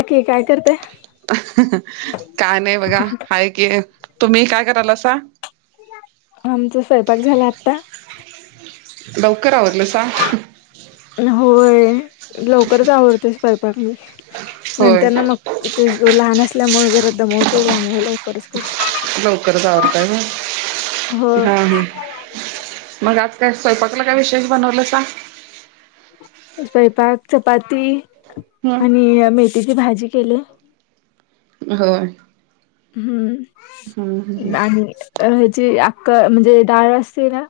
Okay काय करते? काय नाही बघा हाय की. तुम्ही काय करालासा. आमचा स्वयंपाक झाला आत्ता. लवकर आवरला सा. होय लवकरच आवरतोय स्वयंपाक मी. होय नंतर न मग तेच की लहान असल्यामुळे जरा दमवतोय त्यामुळे लव - - लवकरच आवरताय होय? हो हा हा. मग आज काय? स्वयंपाकला काय विशेष बनवलंसा? स्वयपाक चपाती हं. आणि मेथीची भाजी केल्या. होय. हम्म आणि अ ह्याची अक्क म्हणजे डाळ असते ना?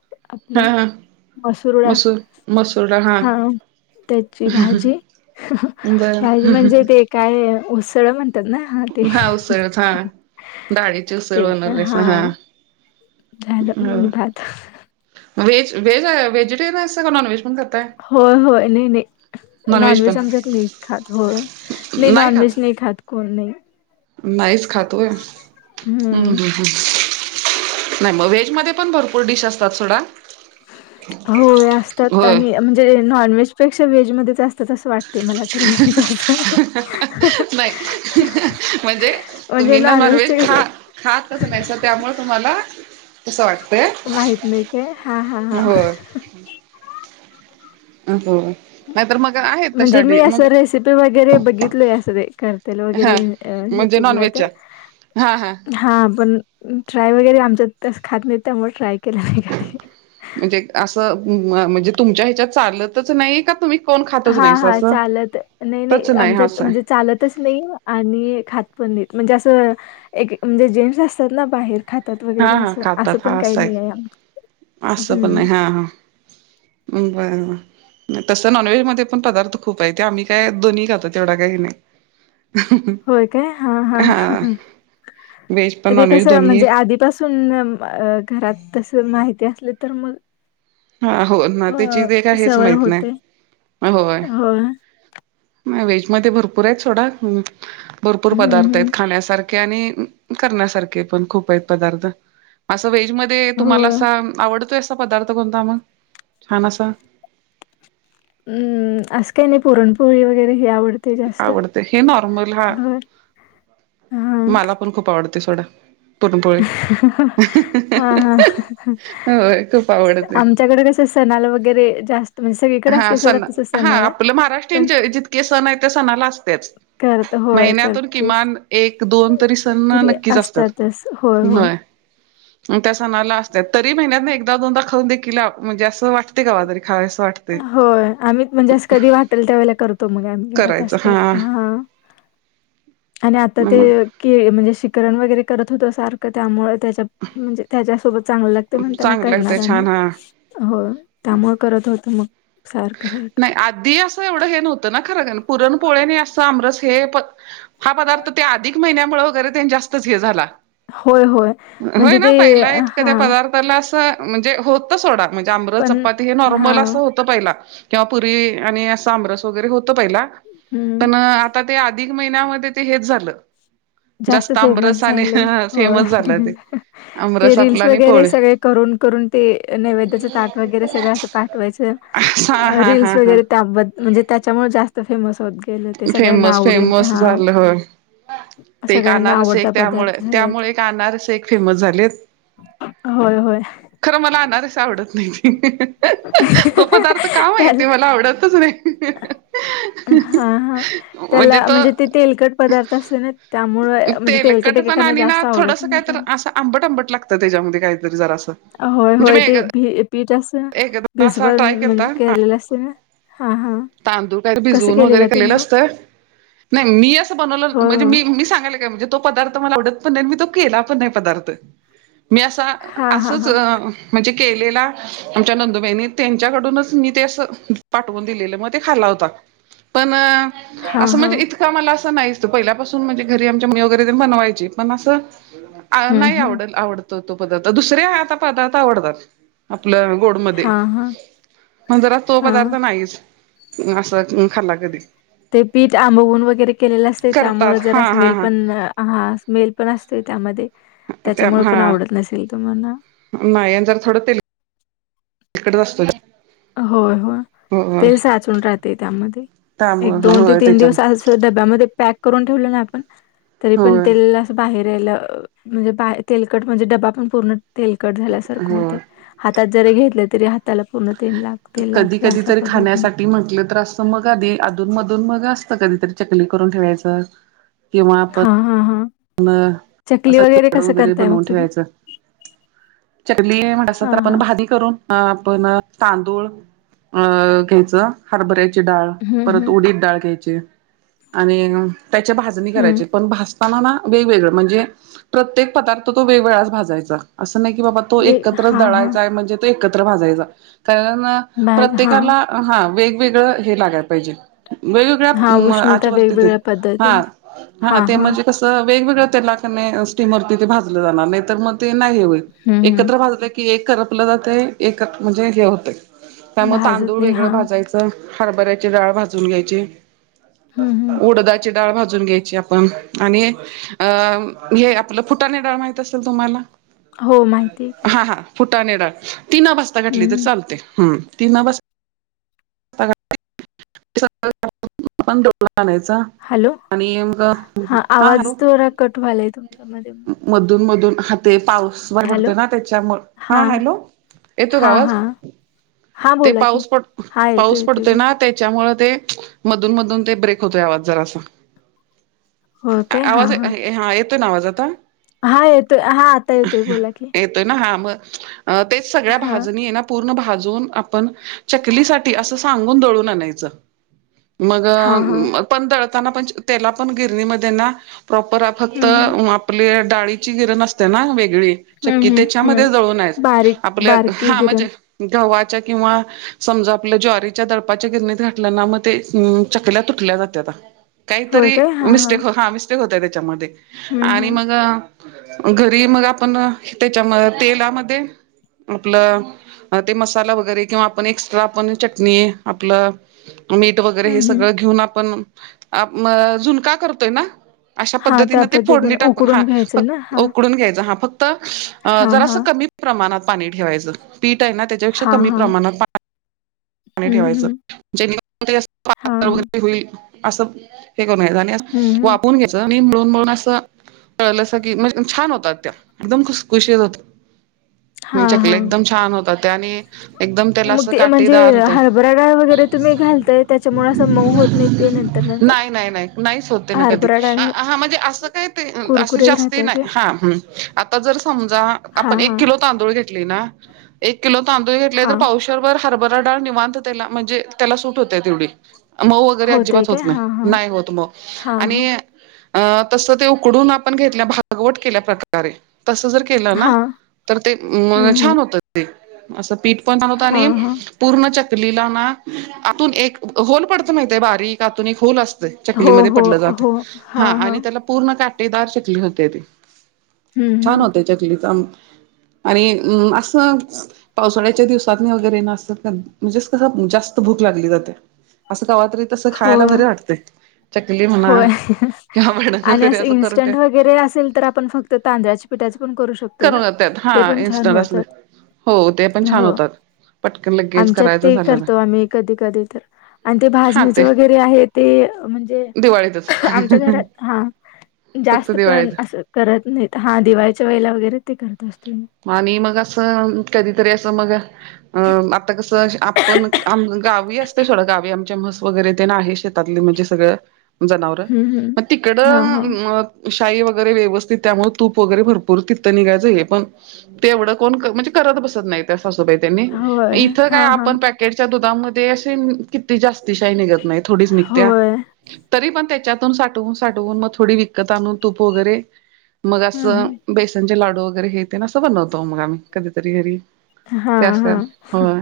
हा आपली हा मसूर -मसूर डाळ हा. त्याची भाजी. बर भाजी म्हणजे ते काय उसळ म्हणतात ना? हा ते. हा डाळीचे उसळ बनवलायसा हा. झालं आणि भात. वेज -वेज वेजिटेरयन असत का नाॅनव्हेज? होय -होय नय नाही. नॉनव्हेज आमच्यात नाहीत खात. होय नाही नॉनव्हेज नाही खात कोण नाही. नाईच खात होय हम्म. नाही मग व्हेज मध्ये पण भरपूर डिश असतात सोडा. होय असतात. होय आणि म्हणजे नॉन व्हेजपेक्षा व्हेजमध्ये च अस [unintelligible] नाही -म्हणजे म्हणजे तुम्ही ना नॉनव्हेज नॉनव्हेजचे कसे खा खातच नाहीसा त्यामुळ तुम्हाला तस वाटतय माहित नाही काय हा हा हा. होय. अ होय. नाहीतर मग आहेत तशा म्हणजे मी डी असं म्हणजे रेसिपी वगैरे बघितलय असं करतेल हा वगैरे म्हणजे युट्यूबला नॉनव्हेज तेन. च्या. हा हा. हा पण ट्राय वगैरे आमच्यात तसं खात नाहीत त्यामुळ ट्राय केलं नाही कधी. म्हणजे असं म म्हणजे तुमच्या ह्याच्यात चालतच नाही का तुम्ही कोण खातच हा - नाहीस हा असं चालत नाही -नाही तच आमच्या हिथ असं आहे म्हणजे चालतच नाही. आणि खात पण नाहीेत. म्हणजे असं एक म्हणजे जेंट्स असतात ना बाहेर खातात हा वगैरे हा असं खातात असं पण हा काही नाही आहे आम असं पण नाही हम्म. हा हा बरं ब तसं नॉनव्हेजमध्ये पण पदार्थ खूप आहे. ते आम्ही काय दोन्ही खातो तेवढा काय हे नाही. होय काय? हा. हा. व्हेज पण ते नॉनव्हेज कसए दोन्ही म्हणजे आधी- -पासून घरात तस माहिती असल तर मग- हां. होय. ना अ, त्याची [unintelligible] हेच सवय माहित नाही. होते. होय. नाही व्हेज मध्ये भरपूर आहेत सोडा. भरपूर हं, पदार्थ आहेत हं. खाण्यासारखे. -खे आणि करण्यासारखे पण खूप आहेत पदार्थ. अस व्हेज मध्ये- मध्ये तुम्हाला होय. असा आवडतोय असा पदार्थ कोणता म? छान असा. अं. असं काही नाही पुरणपोळी वगैरे हे आवडतय. आवडत. हे नॉर्मल हा हां. मला पण खूप आवडत सोडा. पुरणपोळी. हां, हां. होय खूप आवडते. आमच्याकडे सणाला वगैरे जास्त- म्हणजे सगळीकडे हां. असते सोडा सण तसं हा सणाला आपलं महाराष्ट्रीयन पण जितके सण आहेत त्या सणाला असतेच. करत होय महिन्यातून करतेच किमान एक दोन तरी सण तरी नक्कीच असतात. असतातच होय होय व्हय. ह म त्या सणाला असत्यात. तरी महिन्यात एकदा दोनदा खाऊन देखील म्हणजे असं वाटतय कवा तरी खावसं वाटतय. होय. आम्ही म्हणजे असं कधी वाटेल त्या वेळेला करतो मग आम्ही घरात करायचं अस काही, हा हां. [inaudible] आणि आता मग ते- केळी म्हणजे शिकरण वगैरे करत होत्या सारखं त्यामुळे त्याच्या म्हणजे त्याच्यासोबत- चांगलं लागतय म्हणताना चांगलं करणार लागतंय छान [unintelligible] हा. होय. त्यामुळे करत होतो. मग सारखं सारखं. नाही. आद्धी असं एवढं हे नव्हतं ना खरं का? पुरणपोळी नी असं आमरस हे प- हा पदार्थ ते अधिक महिन्यामुळे वगैरे तेन जास्तच हे झाला. होय होय होय म्हणजे ना? ते पहिला इतका हा त्यो पदार्थ- अस म्हणजे होत सोडा. म्हणजे आमरस पण चपाती हे हा नॉर्मल असं होतं पहिला. किंवा पुरी आणि अस आमरस वगैरे होत पहिला. हम्म पण आ - -ता ते अधिक महिन्यामध्ये ते हेच झालं. जास्त फेमस आमरसाने झाले. हो. फेमस झालं ते ते आमरस आपला रील्स आणि वगैरे पोळी सगळे- करून करून ते नैवेद्याच ताट वगैरे सगळं असं पाठवायच - हा अ हा रील्स हा हा वगैरे त्याबद् म्हणजे त्याच्यामुळे जास्त फेमस होत गेल. फेमस फेमस झालं होय. ते एक सगळ्यांना आनारस आवडता एक त्यामुळे, पदार्थ झालाय तो. त्यामुळे एक अनारसे एक फेमस झालेत. होय. होय. खरं मला आनारसे आवडत नाहीत. तो पदार्थ का त्याला माहिती मला आवडतच नाही. हां. हा. म्हणजे त्याला त, ते तेलकट पदार्थ असते ना त्यामुळे म्हणजे तेलकट तेलकटपणा एकेकांना आणि ना जास्त आवडत थोडस नाही काय तर- त्यामुळे अस आंबट आंबट लागतं त्याच्यामध्ये काहीतरी जरासं. होय होय. ते भी पीठ अस ना, एकदा असा भिजवन ट्राय म्हणजे केलता केलेलें असतय ना? हा हा. तांदूळ काय कसं भिजवून वगैरे केलेला तुम्ही केलेलं मग? अस - -त. नाही मी असं बनवलं हो, म्हणजे हो. मी मी सांगायले काय म्हणजे- तो पदार्थ मला आवडत पण नाही. आणि मी तो केला पण नाही पदार्थ. मी असा हां, हां, हां. असंच- म्हणजे केलेला. आमच्या नंदुबाईनी. त्यांच्याकडूनच मी ते असं पाठवून दिलेलं मग ते खाला होता. पण हां, असं हां. म्हणजे इतकं- मला असं नाहीच. पहिल्यापासून म्हणजे घरी आमच्या मम्मी वगैरे बनवायची. पण असं- हं, नाही हं. आवड आवडतो तो पदार्थ दुसरे आता पदार्थ आवडतात. आपल्या गोडमध्ये हां, हां, मगं जरा तो पदार्थ हां. नाहीच असं खाल्ला कधी. ते पीठ आंबवून वगैरे केलेलं असते करतात त्यामुळे जरा हा हा स्मेल हा पण स्मेल पण असते त्यामध्ये. त्या त्याच्यामुळे हा पण आवडत नसेल तुम्हाला. नाही जर थोडं ते खटच असतो. होय होय हो तेल साचून राहते त्यामध्ये. एक त्यामुळ दोन ते होय तीन त्याच्या दिवस अस डब्यामध्ये पॅक करून ठेवलं ना आपण तरी पण होय तेल बाहेर म्हणजे बा तेलकट म्हणजे डबा पण पूर्ण तेलकट झाल्यासारखं होते. होय हातात जरी घेतले तरी हाताला पूर्ण तेल लाग तेल कधी लागते कधी अशा तरी पद्धतीने. खाण्यासाठी म्हंटलं तर अस मग आधी अधून मधून मगं असत कधीतरी चकली करून ठेवायच किंवा आपण हां हां हां. चकली असं लाडू कसं वगैरे करताय मग बनवून तुम्ही? ठेवायचं. चकली म्हणलासा तर हां, आपण हां. भाज करून आपण तांदूळ अ घ्यायच. हरभऱ्याची डाळ, हं, परत हं, उडीत डाळ घ्यायची आणि त्याची भाजणी हं. करायची. पण भजताना ना वेगवेगळ म्हणजे प्रत्येक पदार्थ तो वेगवेगळाच भाजायचा असं नाही की बाबा तो वे एकत्रच हां, हां. दळायचाय म्हणजे त एकत्र भाजायचा कारण भाज हां, प्रत्येकाला हा वेगवेगळं हे लागायला पाहिजे. हां. वेगवेगळ्या उष्णता आच्यावरती ते वेगवेगळ्या हा पद्धतीने. हा हां, ते हां. म्हणजे कस वेगवेगळ्या तेला स्टीमर तिथे भाजलं जाणार नाही तर मग ते नाही होईल हं, हं. एकत्र भाज की एक करपलं जाते एक म्हणजे हे होते त्यामुळे तांदूळ भाजतनी वेगळं हां. भाजायचं हरबऱ्याची डाळ भाजून घ्यायची हं, हं. उड डाळ भाजून घ्यायची आपण आणि अ हे आपलं फुटाने डाळ माहत असेल तुम्हाला हो, माहिती आहे की. हा हा. फुटाने डाळ ती न भाजली हं, तर हं. चालते तीना भाजता पण डोला आणायचा. हॅलो? [inaudible] आणि मग हां, हा आवाज हॅलो थोडा कट व्हालाय तुमच्या म मधून मधून हा ते पाऊस बर पडत हॅलो? ना त्याच्यामुळे हा. हां, हॅलो येतो हां, आवाज? हां. हां, ते बोला की. पाऊस पड हां, येतोय, पाऊस येतोय पडत बोला. ना त्याच्यामु ते मधून मधून ते ब्रेक होतोय आवाज जरा अस. हो काय? आवाज हा येतोय ना आवाज आता. हा येतोय हा आता येतोय बोला कीब. येतोय हा मग तेच सगळ्या हां, भाजणी. पूर्ण भाजून आपण चकली सा अस सांगून दळून आणायचं. मग हां, हां. पण दळताना पण तेला पण गिरणीमध्ये ना प्रॉपर फक्त हं, हं. आपली डाळीची गिरण असते ना वेगळी. हं, चक्की हं, त्याच्यामध्ये हं. जळून आहे बारीक आपल्या बारकी हा गिरण म्हणजे. गव्हाच्या किंवा समजा आपल्या ज्वारीच्या दडपाच्या गिरणीत घाल्या ना मग ते चकल्या तुटल्या जात. होय काहीतरी काय? हां, हां. मिस्टेक हा मिस्टेक होत त्याच्यामध्ये हं, आणि हं. मग. घरी मग आपण त्याच्या म तेलामध्ये आपलं ते मसाला वगैरे किंवा आपण एक्स्ट्रा आपण चटणी आपलं मीठ वगैरे हं, हे हं. सगळं घेऊन आपण आ मं झूनका करतोय ना? अशा हां, त्या पद्धतीनं ते फोडणी पद्धतीने टाकून हा उकडून घ्यायचं ना? फक हां. उकडून घ्यायच हा फक्. त अ हां, जरासं हां. कमी प्रमाणात पाणी ठेवायचं पीठ आहे ना त्याच्यापेक्षा हां, कमी हां. प्रमाणात पा णी हं, ठेवायचं हं. जेणे हां, हां. करून हं, [unintelligible] हं. वाफुन घ्यायच आणि मळून मळून असं तळलं अस की मजे छान होतात त्या एकदम खुसखुशीत होता. हां, चकल्या हां. एकदम छान होत त्या आणि एकदम त्याला मग अस ते म्हणजे काटेदार तं हरभरा डाळ वगैरे तुम्ही घालताय त्याच्यामुळे असं मऊ होत नाही ते नंतर, नंतर? नाही, नाही, नाही. नाहीच होते ना कधी हरभरा आ डाळ हा म्हणजे असं काही ते उं असं कुरकुरीत जास्ती राहतात का? नाही हा ऊं. आता जर समजा आपण हां, एक हां. किलो तांदूळ घेतली ना एक किलो तांदूळ घेतले तर हां. पावशेर भर हरभरा दाळ निवांत त्याला म्हणजे त्याला सूट होत तेवढी. मऊ वगैरे होतंय अजिबात होत काय? नाही, हां, हां. नाही होत मऊ हां, हां. आणि अ तस ते उकडून आपण घेतल्या, भागवट केल्यापकारे. तस जर केलं ना, हां. तर ते मं हं, हं. छान होत ते. असं पीठ पण बनवता आणि हां, हां. पूर्ण चकलीला ना आतून एक होल पडत माहित आहे बारीक आतून एक होल अस तय हो, चकलीमध्ये हो, पडलं जात हो. हा हां, हां. आणि त्याला पूर्ण काटेदार चकली होते ती हं, छान हं. हो ते चकलीचा मं आणि म असं पावसाळ्याच्या दिवसात नी वगैरे ना असं. म्हणजे कसं जास्त भूक लागली जाते. असं कवा तरी तसं हो, खायला भारी वाटते. चकली म्हणा होय किंवा भडंग आणि वगैरे असं करून ते इन्स्टंट वगैरे असेल तर आपण फ त तांदळाच्या पिठाच पण करू शकतोय ना करून जातात ते हा पण छान इन्स्टंट असले होतात. हो ते पण छान हो होतात. पटकन लगेच आमच्यात करायचं ते झालं ना करतो आम्ही कधी कधी तर. आणि ते हा भाजणीचे ते वगैरे आहे ते म्हणजे. दिवाळीतच आमच्या घरात हा फक्त जास्त पण दिवाळीत अस करत नाहीतं हा दिवाळीच्या वेळेलां वगैरे ते करत असते म. म आणि मग असं कधीतरी असं, मग अ आता कसं आपण आम गा. गावी असते सोडा गावी, आमच्या म्हस वगैरे तेन आहे शेतातले म्हणजे सगळं. जनावर हम्म हम्म म हा तिकडं म अ! शाई वगैरे व्यवस्थित, त्यामुळे तूप वगैरे भरपूर ती तं निघायचं हे पण ते एवढं कोण कर म्हणजे करत बसत नाहीत. त्यां सासूबाई त्यांनी, हा होय इथ काय हा हा आपण पॅ केटच्या दुधामध्ये, अशी किती जास्त शाही निघत नाही थोडीच निघत्या. होय. तरी पण त्याच्यातून साठवून, साठवून मग थोडी विकत आणून तूप वगैरे मग हम्म असं हम्म बेसनचे लाडू वगैरे, हेे तेन असं बनवतो मग आम्ही कधीतरी घरी. हा त्यास हा त्यास होय!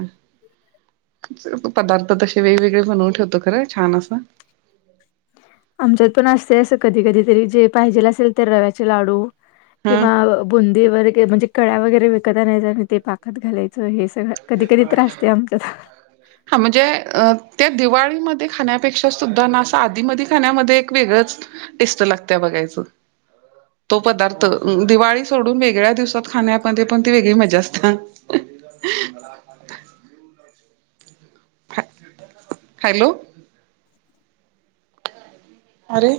पदार्थ तसे वेगवेगळे बनवून ठेवतो, खरं छान असं. आमच्यात पण असते अस कधी कधी तरी, जे पाहिजेल असेल त रव्याचे लाडू हा किंवा बुंदी वगैेरे काही म्हणजे कळ्या वगैरे विकत आणायच्या, आणि ते पाकात घालायचं हे सगळं. कधी तेच कधी माला विचारायच त्रास [unintelligible] ते आमच्या काय झालय. हा म्हणजे ते दिवाळीमध्ये खाण्यापेक्षा, सुद्धा ना असं आधीमदी खाण्यामध्ये एक वेगळंच टेस्ट लागत्या बघायचं. तो पदार्थ दिवाळी सोडून वेगळ्या दिवसात खाण्यामध्ये पण ती वेगळी मजा असतात. [inaudible] ह हॅलो. अरे!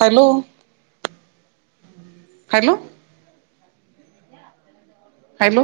हॅलो. हॅलो. हॅलो.